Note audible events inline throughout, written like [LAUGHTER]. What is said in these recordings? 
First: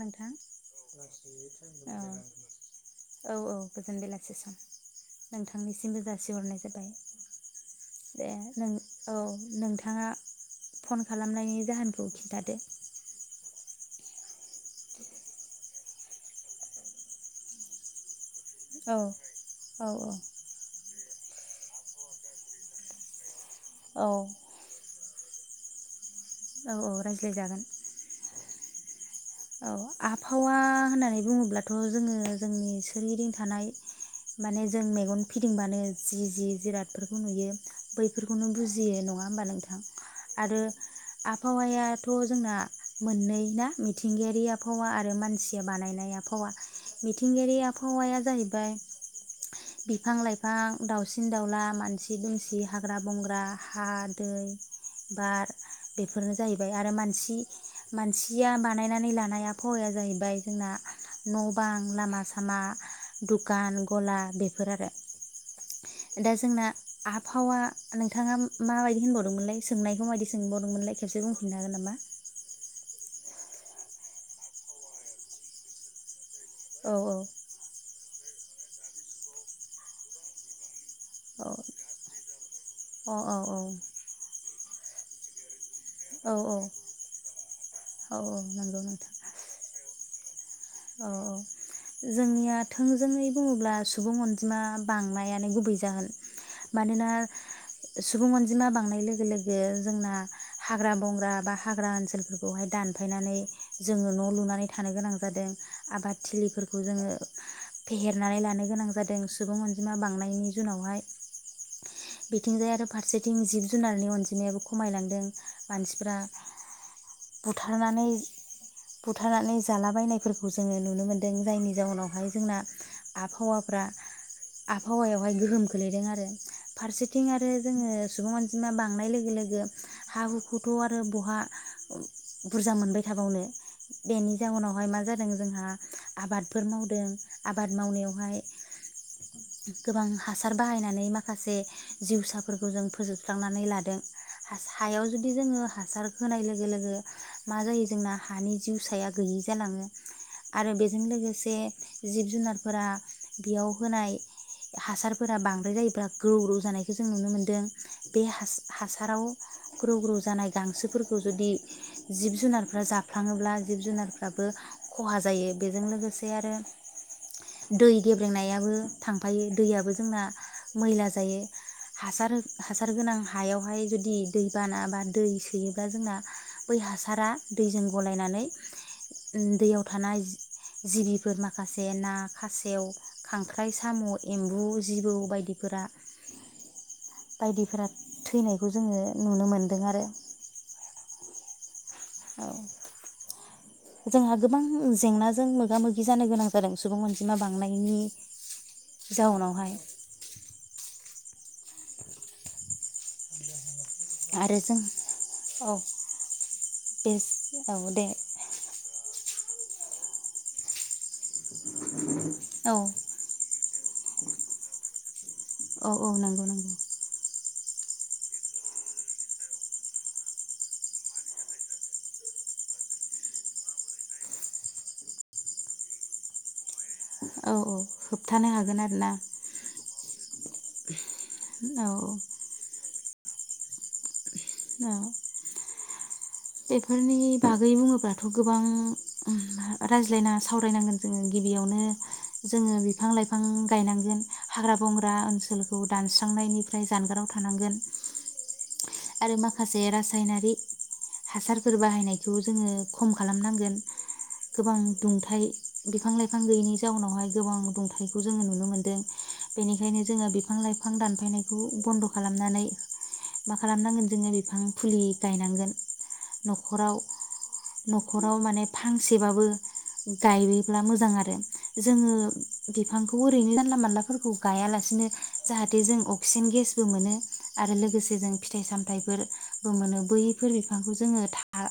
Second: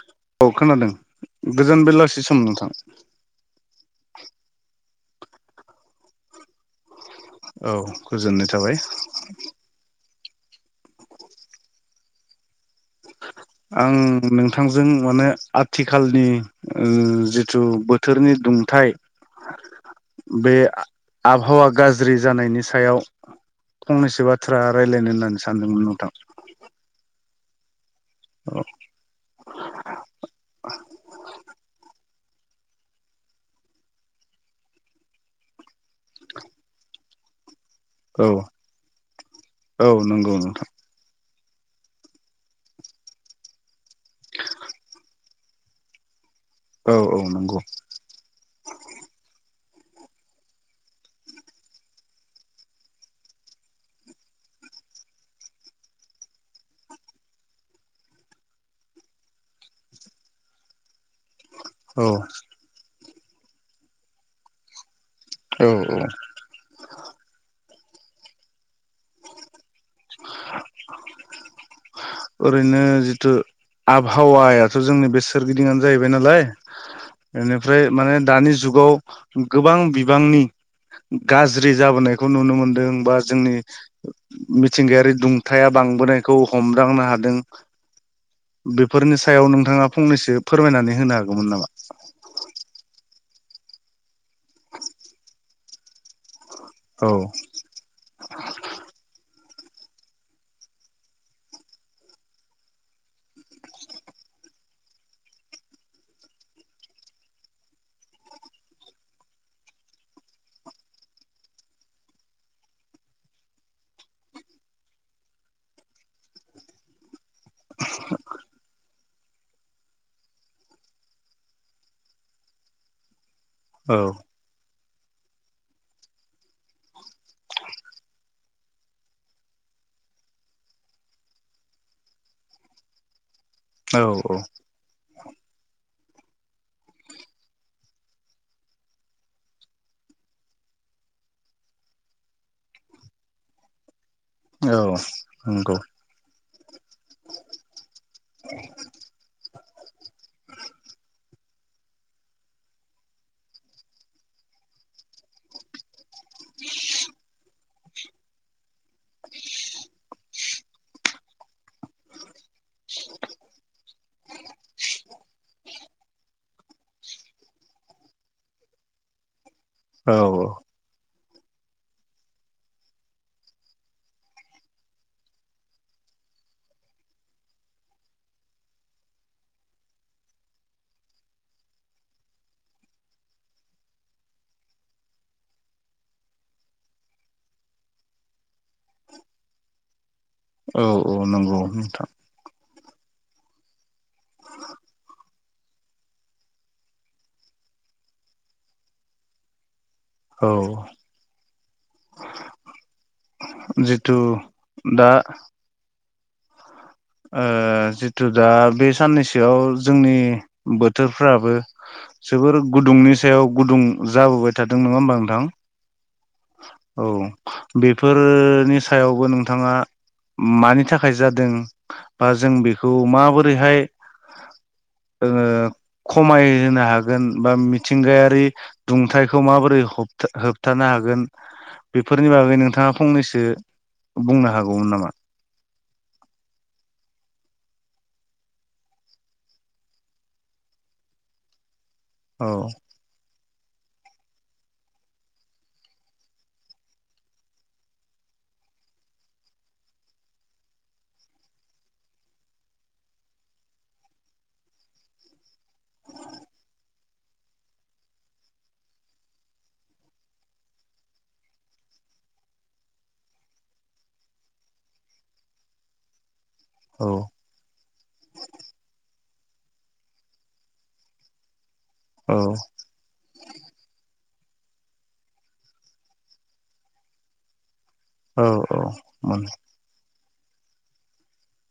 नोंथां औ खोनादों गोजोन बेलासि सम नोंथां औ-औ-औ गोजोन बेलासि सम। नोंथांनिसिमबो जासिहरनाय जाबाय। औ दे गोजोननाय नों थाबाय औ नोंथाङा फन खालामनायनि जाहोनखौ खिन्थादो। आं नोंथांजों माने आथिखालनि ओ जिथु बोथोरनि दुंथाय औ औ बे आबहावा गाज्रि जानायनि सायाव औ फंनैसो बाथ्रा रायजलायनो होननानै सानदोंमोन नोंथां। औ-औ रायज्लाय जागोन। औ। औ आबहावा होननानै बुङोब्लाथ जोङो जोंनि सोरगिदिं थानाय माने जों मेगन फिदिंबानो जि-जि जिरादफोरखौ नुयो औ बैफोरखौनो बुजियो नङा होमबा नोंथां औ नंगौ आरो नोंथां आबहावायाथ जोंना मोननै ना। मिथिंगायारि आबहावा आरो मानसिया बानायनाय आब हावा, औ औ मिथिंगायारि नंगौ आबहावाया जाहैबाय बिफां लाइफां दाउसिन दाउला मानसि दुमसि हाग्रा बंग्रा हा दै बार बेफोरनो जाहैबाय आरो मानसि-मानसिया बा नायनानै लानाय आबहावाया जाहैबाय जोंना न बां औ लामा सामा दुखान गला बेफोर आरो। औ औ दा जोंना आबहावा नोंथाङा माबायदि होनबावदोंमोनलाय? सोंनायखौ मायदि सोंबावदोंमोनलाय खेबसे बुंफिुंनो हागोन नामा। ओरैनो जिथु आबहावायाथ जोंनि बे सोरगिदिंनो जाहैबाय नालाय औ अ औ एनेफ्राय माने दानि जुगाव गोबां बिबांनि गाज्रि जाबोनायखौ नुनो मोनदों बा जोंनि मिथिंगायारि दंथा नाया औ बांबोनायखौ हम औ नंगौ नोंथां हादोंबेफोरनि सायाव नोंथाङा मा फंनैसो फोरमायनानै औ होनो औ हागौमोन नामा? जोंनिया थोंजोङै बुङोब्ला सुबुं अनजिमा बांनायानो गुबै जागोन। औ मानोना सुबुं अनजिमा बांनाय लोगो लोगो बे जोंना हाग्रा बंग्रा बा हाग्रा ओनसोलफोरखौहाय दानफायनानै, जोङो न लुनानै थानो गोनां जादों। आबाद थिलिफोरखौ जोङो फेहेरनानै लानो गोनां जादों। सुबुं अनजिमा बांनायनि जुनावहाय। बिथिंजाय आरो फारसेथिं जिब जुनारनि अनजिमायाबो खमायलांदों मानसिफ्रा। बुथारनानै। बुथारनानै जालाबायनायफोरखौ जोङो नुनो मोन्दों। जायनि जाउनावहाय जोंना आबहावाफ्रा। औ आबहावायावहाय गोहोम खोलैदों आरो। फारसेथिं आरो जोङो सुबुं अनजिमा बांनाय लोगो लोगो हा हुखौथ' आरो बहा बुरजा मोनबाय थाबावनो? औ बेनिजााव नहाय माज जों जोंहा आबादफोर मावदों आबाद मावनायावहाय गोबां हासार बाहायनानै माखासे। जिउसाफोरखौ जों फोजोबस्रांनानै लादों। औ हायाव जुदि औ जोङो नंगौ हासार होनाय लोगो [UNINTELLIGIBLE] मा जायो जोंना? हानि जिउ साया गैय जालाङो। आरो बेजों लोगोसे जिब जुनारफोरा बेयाव होनाय हासारफोरा बांद्राय [UNINTELLIGIBLE] [UNINTELLIGIBLE] नुनो मोनदों, बे हासाराव ग्रौ ग्रौ जानाय गांसोफोरखौ जुदि जिब जुनारफोरखौ जाफ्लाङोब्ला जिब जुनारफोर आबो खहा जायो, बेजों लोगोसे आरो दै गेब्लेंनायाबो थांफायो। दैयाबो औ जोंना औ [UNINTELLIGIBLE] थायो। हासार हासार गोनां हायावहाय जुदि, दैबाना बा दै सोयोबा जोंना। बै हासारा दैजों गलायनानै दैयाव थानाय जिबिफोर माखासे ना, खासेव, खांख्राइ, साम', एम्बु, जिबौ बायदिफोरा बायदिफोरा थैनायखौ जोङो नुनो मोनदों आरो। औ-औ नंगौ नोंथां। औ जोंहा गोबां जेंना जायो। जों मोगा-मोगि जानो गोनां जादों सुबुं अनजिमा बांनायनि जाउनावहाय। औ जे थु आरो जों दा औ बे आ औ दे जिथु दा बे साननैसोआव जोंनि बोथोरफ्राबो जोबोर औ गुदुंनि सायाव गुदुं। जाबोबाय थादों नङा होमबा नोंथां? औ औ नंगौ नंगौ औ बेफोरनि सायावबो नोंथाङा मानि थाखाय जादों बा जों बेखौ माबोरैहाय ओ खमायहोनो हागोन। बा औ मिथिंगायारि होबथानो हागोन आरोना दुंथाइखौ माबोरै होबथानो हागोन। औ बेफोरनि बागै नोंथाङा फंनैसो बुंनो हागौमोन औ नामा? बेफोरनि बागै बुङोब्लाथ' गोबां रायज्लायना सावरायनांगोन जोङो गिबियावनो औ जोङो बिफां-लाइफां, फां गायनांगोन हाग्रा-बंग्रा ओनसोलखौ दानस्रांनायनिफ्राय जानगाराव थानांगोन। आरो माखासे रासायनारि हासारफोर बाहायनायखौ जोङो खम खालामनांगोन गोबां दुंथाय बिफां लाइफां गैयैनि जाउनावहाय गोबां दुंथाइखौ जोङो नुनो मोनदों बेनिखायनो जोङो बिफां लाइफां दानफायनायखौ बन्द' खालामनानै खालामनांगोन जोङो बिफां फुलि गायनांगोन। न'खराव औ न'खराव माने फांसेबाबो। गायोब्ला मोजां आरो जोङो औ बिफांखौ ओरैनो जानला मोनलाफोरखौ गाया लासिनो जाहाते जों अक्सिजेन गेसबो मोनो आरो लोगोसे औ फिथाइ औ मोन सामथाइफोरबो मोनो बै फोर बिफांखौ जोङो था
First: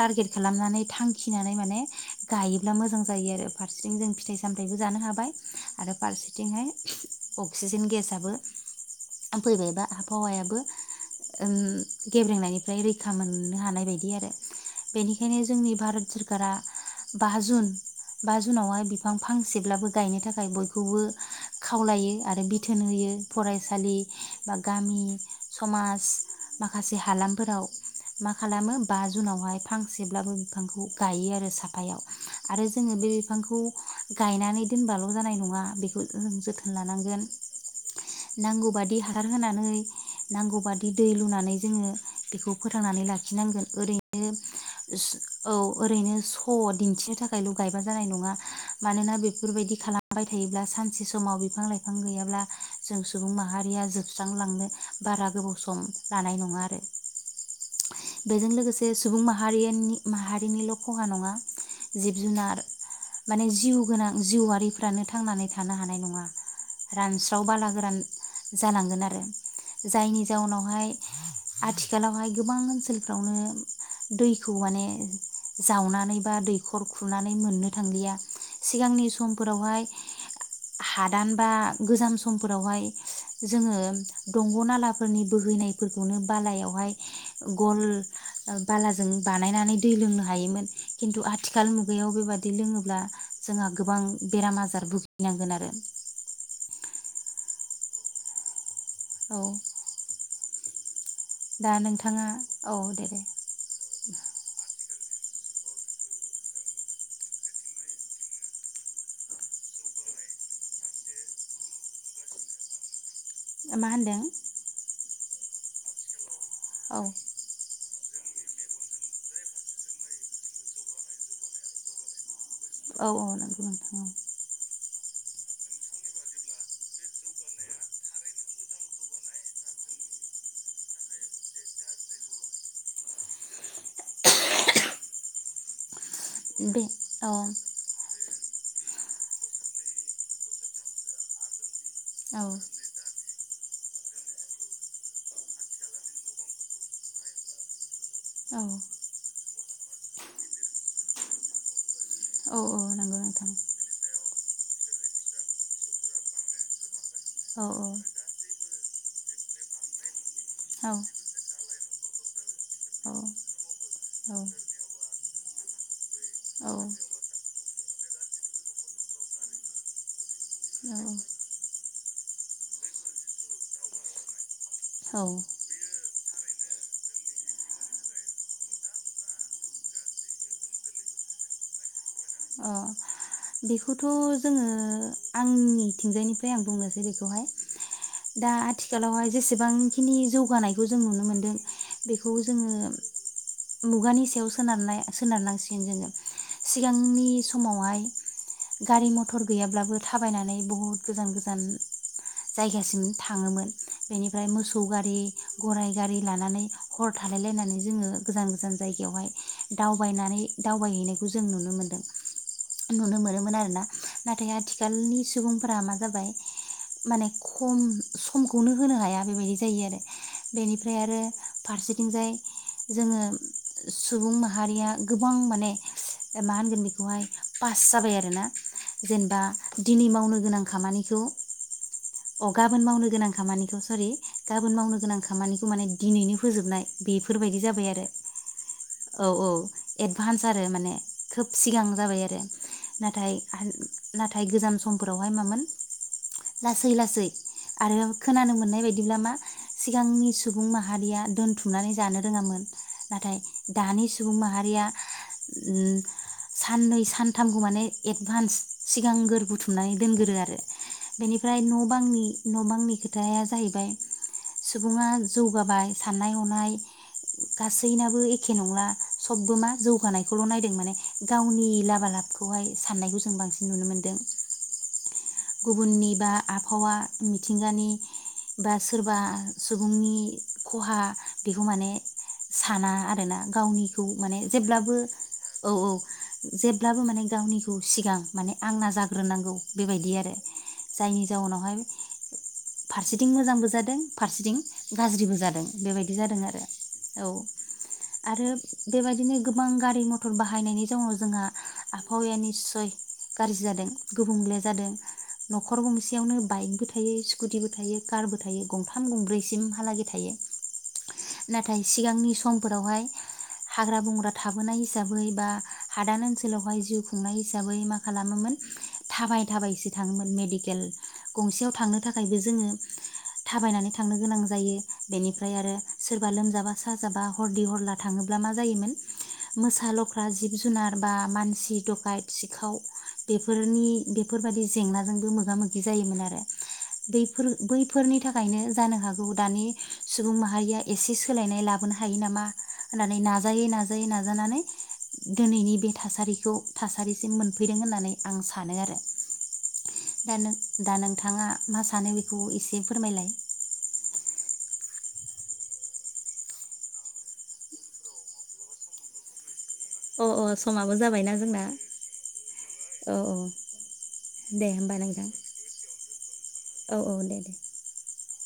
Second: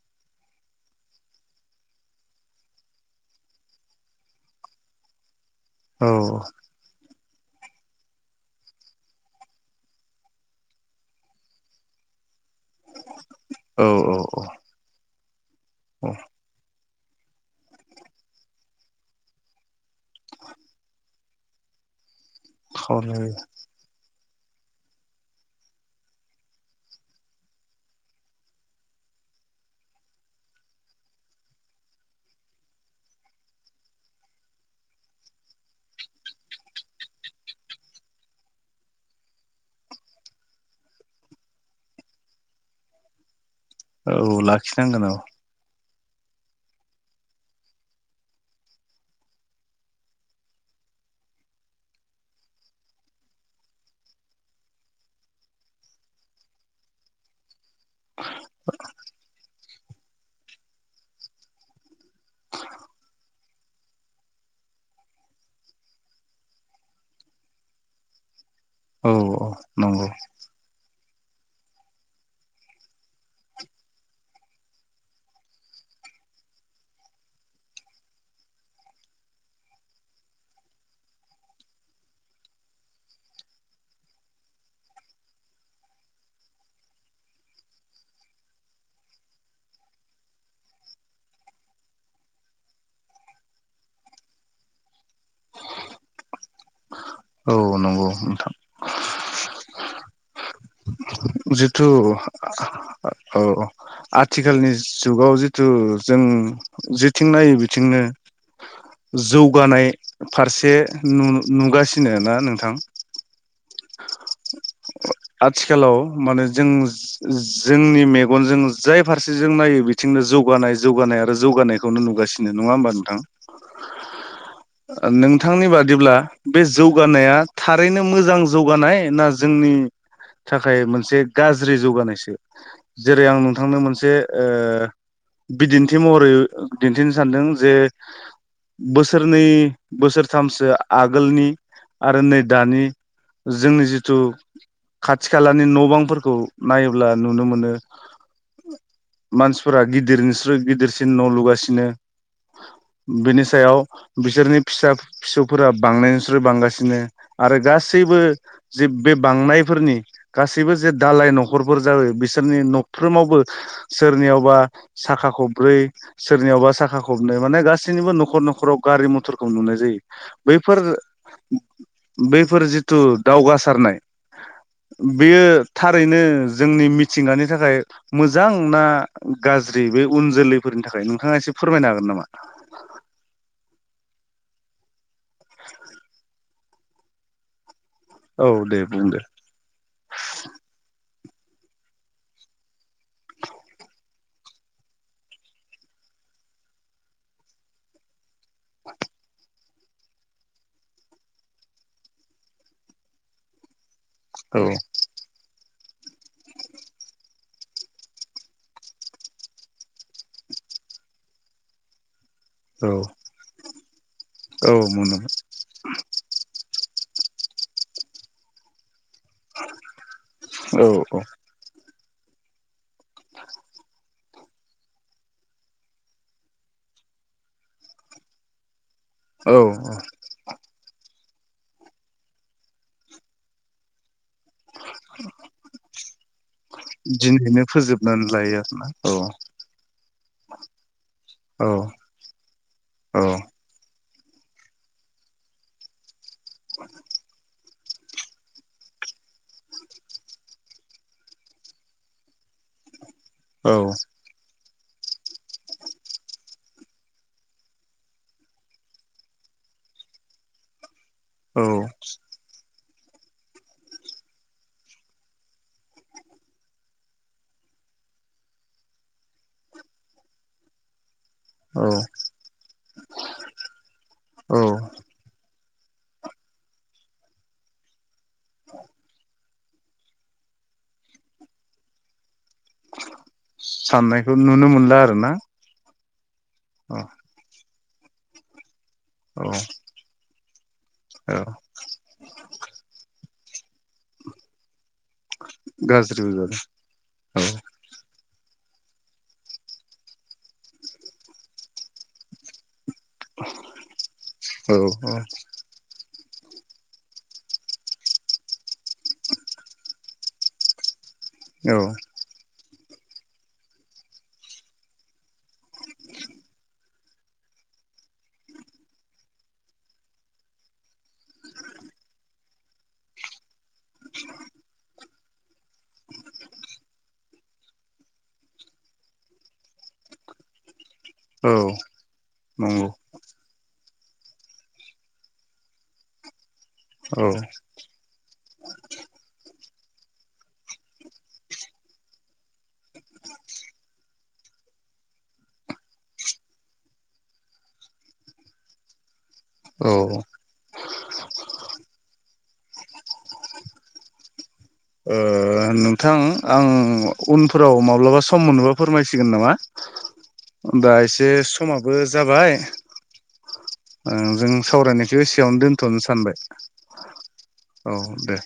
टारगेट खालामनानै थांखिनानै माने गायोब्ला मोजां जायो आरो फारसेथिं जों फिथाइ सामथाइबो जानो हाबाय। आरो औ फारसेथिंहाय अक्सिजेन गेसआबो फैबायबा आबहावायाबो ओम गेब्रेंनायनि फ्राय रैखा मोननो हानाय औ बायदि औ आरो बेनि [UNINTELLIGIBLE] जोंनि भारत औ सोरकारा। बा जुन बा जुनावहाय बिफां फांसेब्लाबो गायनो थाखाय बयखौबो खावलायो। आरो बिथोन होयो खावलाय फरायसालि बा गामि समाज माखासे हालामफोराव मा खालामो बा जुनावहाय फांसेब्लाबो बिफांखौ गायो आरो साफायाव आरो जोङो बे बिफांखौ गायनानै दोनबाल' जानाय नङा बेखौ जों जोथोन लानांगोन नांगौबादि हार होनानै नांगौ बादि दै लुनानै जोङो बेखौ फोथांनानै लाखिनांगोन। ओरैनो औ लाखिनांगोन सु औ ओरैनो स' दिन्थिनो थाखायल' गायबा जानाय नङा मानोना बेफोरबायदि खालामबाय थायोब्ला सानसे समाव बिफां लाइफां गैयाब्ला जों सुबुं माहारिया जोबस्रांलांनो बारा गोबाव सम लानाय नङा आरो बेजों लोगोसे सुबुं माहारियानि माहारिनिल' खहा नङा। जिब जुनार माने जिउ गोनां जिउआरिफ्रानो थांनानै थानो हानाय नङा रानस्राव बाला गोरान जालांगोन औ आरो औ नंगौ जायनि जाउनावहाय आथिखालावहाय गोबां ओनसोलफ्रावनो दैखौ माने जावनानै बा दैखर खुनानै मोननो थांलिया सिगांनि समफोरावहाय हादान बा गोजाम समफोरावहाय जोङो दंग' नालाफोरनि बोहैनायफोरखौनो बालायावहाय गल बालाजों बानायनानै दै लोंनो हायोमोन। खिन्थु आथिखाल मुगायाव बेबादि लोङोब्ला जोंहा गोबां बेराम आजार भुगिनांगोन आरो औ नंगौ नोंथां। औ। दा जिथु नोंथाङा औ दे दे औ आथिखालनि जुगाव जिथु जों जेथिं नायो बिथिंनो जौगानाय फारसे न नुगासिनो ना नोंथां। मा होनदों? आथिखालाव माने जों औ जोंनि मे गन जों जाय फारसे जों नायो बिथिंनो जौगानाय जौगानाय आरो जौगानायखौनो नुगासि औ औ नंगौ नोंथां औ। नोंथांनि बादिब्ला बे जौगानाया थारैनो मोजां जौगानाय ना जोंनि थाखाय मोनसे गाज्रि जौगानायसो। जेरै आं नोंथांनो मोनसे ओ बिदिन थि महरै बे दिन्थिनो औ सान्दों जे बोसोरनै बोसोरथामसो आगोलनि आरो नै औ दानि जोंनि जिथु खाथि खालानि न' बांफोरखौ नायोब्ला नुनो मोनो। औ। मानसिफोरा गिदिरनिस्रुइ गिदिरसिन न' लुगासिनो। औ औ नंगौ बिनि नों सायाव बिसोरनि फिसा फिसौफोरा बांनायनिस्राइ बांगासिनो आरो औ गासैबो जे बे बांनाय फोरनि गासैबो जे औ दालाय न'खरफोर जाबाय बिसोरनि औ न'फ्रोमावबो सोरनियावबा साखा खबब्रै सोरनियावबा साखा खबनै माने गासैनिबो न'खर न'खराव गारि मथरखौ नुनाय जायो बैफोर बैफोर जिथु दावगासारनाय औ बेयो थारैनो जोंनि मिथिंगानि थाखाय मोजां ना गाज्रि बे उन जोलैफोरनि थाखाय नोंथाङा एसे फोरमायनो हागोन नामा? अ बेखौथ' जोङो आंनिथिंजायनिफ्राय आं बुंनोसै बेखौहाय। औ दा दे बुंदो आथिखालावहाय जेसेबांखिनि जौगानायखौ जों नुनो मोनदों बेखौ जोङो मुगानि सायाव सोनारनाय सोनारनांसिगोन जोङो सिगांनि समावहाय गारि मटर गैयाब्लाबो थाबायनानै बहुद गोजान गोजान जायगासिम थाङोमोन। बेनिफ्राय औ मोसौ गारि। गराय गारि लानानै हर थालायलायनानै जोङो गोजान गोजान जायगायावहाय दावबायनानै दावबायहैनायखौ जों नुनो मोनदों। औ नुनो मोनोमोन आरो ना नाथाय औ आथिखालनि मोनोमोन सुबुंफोरा मा जाबाय माने खम समखौनो होनो हाया। बेबायदि जायो आरो औ बेनिफ्राय आरो औ फारसे बिथिंजाय जोङो सुबुं माहारिया गोबां माने मा होनगोन बेखौहाय पास जाबाय आरोना। जेनेबा औ औ दिनै मावनो गोनां खामानिखौ अ गाबोन मावनो गोनां खामानिखौ सरि। गाबोन मावनो गोनां खामानिखौ माने दिनैनो फोजोबनाय बेफोरबायदि दिनैनो जाबाय आरो फोजोबनानै लायो आरोना औ औ एडभान्स आरो माने खोब औ सिगां जाबाय आरो। औ नाथाय नाथाय गोजाम समफोरावहाय मामोन लासै लासै आरो खोनानो मोननाय बायदिब्ला मा सिगांनि सुबुं माहारिया दोनथुमनानै जानो रोङामोन नाथाय औ दानि सुबुं माहारिया साननै सान थामखौ माने एडभान्स सिगांग्र बुथुमनानै दोनगोरो आरो बेनिफ्राय औ न' बांनि न' बांनि बे खोथाया जाहैबाय सुबुङा जौगाबाय साननाय हनाय गासैनाबो एखे नंला सबबो मा जौगानायखौल' नायदों माने गावनि औ लाबा लाब खौहाय सान्नायखौ जों बांसिन नुनो मोनदों औ गुबुननि बा आबहावा मिथिंगानि बा सोरबा सुबुंनि खहा बेखौ माने साना आरोना गावनिखौ साननायखौ माने नुनो मोनला जेब्लाबो आरोना औ औ [INAUDIBLE] औ जेब्लाबो माने गावनि खौ सिगां माने आंना औ जाग्रोनांगौ बेबायदि आरो [INAUDIBLE] जायनि औ जाउनावहाय फारसे थिं मोजांबोज जादों फारसेथिं गाज्रिबो जादों बेबायदि जादों आरो औ आरो बेबायदिनो गोबां गारि मथर बाहायनायनि जाउनाव जोंहा आबहावाया निस्सय गाज्रि जादों गुबुंले औ जादों न'खर गं सेयावनो बाइकबो थायो स्कुटिबो थायो कारबो थायो गंथाम गंब्रैसिमहालागै थायो। औ नाथाय सिगांनि सम फोरावहाय हाग्रा बंग्रा थाबोनाय हिसाबै बा हादान ओनसोलावहाय जिउ खुंनाय हिसाबै मा खालामोमोन, थाबाय थाबायसो थाङोन मेडकेल गंसेयाव थांनो थाखायबो जोङो थाबायनानै थांनो गोनां जायो, बेनिफ्राय आरो सोरबा लोमजाबा साजाबा हरदि हरला थाङोब्ला मा जायोमोन मोसा लख्रा जिब जुनार बा औ मानसि दखायत सिखाव नंगौ बे बेफोरनि बेफोरबायदि जेंनाजोंबो मोगा-मोगि जायोमोन आरो बैफोर औ बैफोरनि था खायनो जानो हागौ दानि सुबुं माहारिया एसे सोलायनाय लाबोनो हायो नामा होननानै नाजायै नाजायै नाजानानै दिनैनि बे थासारिखौ थासारिसिम मोनफैदों होननानै आं सानो आरो औ औ दा नों दा नोंथाङा मा सानो बेखौ एसे फोरमायलाय ओ नोंथां आं उनफोराव माब्लाबा सम मोनोबा फोरमायसिगोन नामा अ अ दा समाबो एसे जाबायना जोंना समाबो जाबाय औ औ ओ जों दे होमबा सावरायनायखौ नोंथां एसेयावनो दोनथनो सानबाय औ औ दे दे औ दे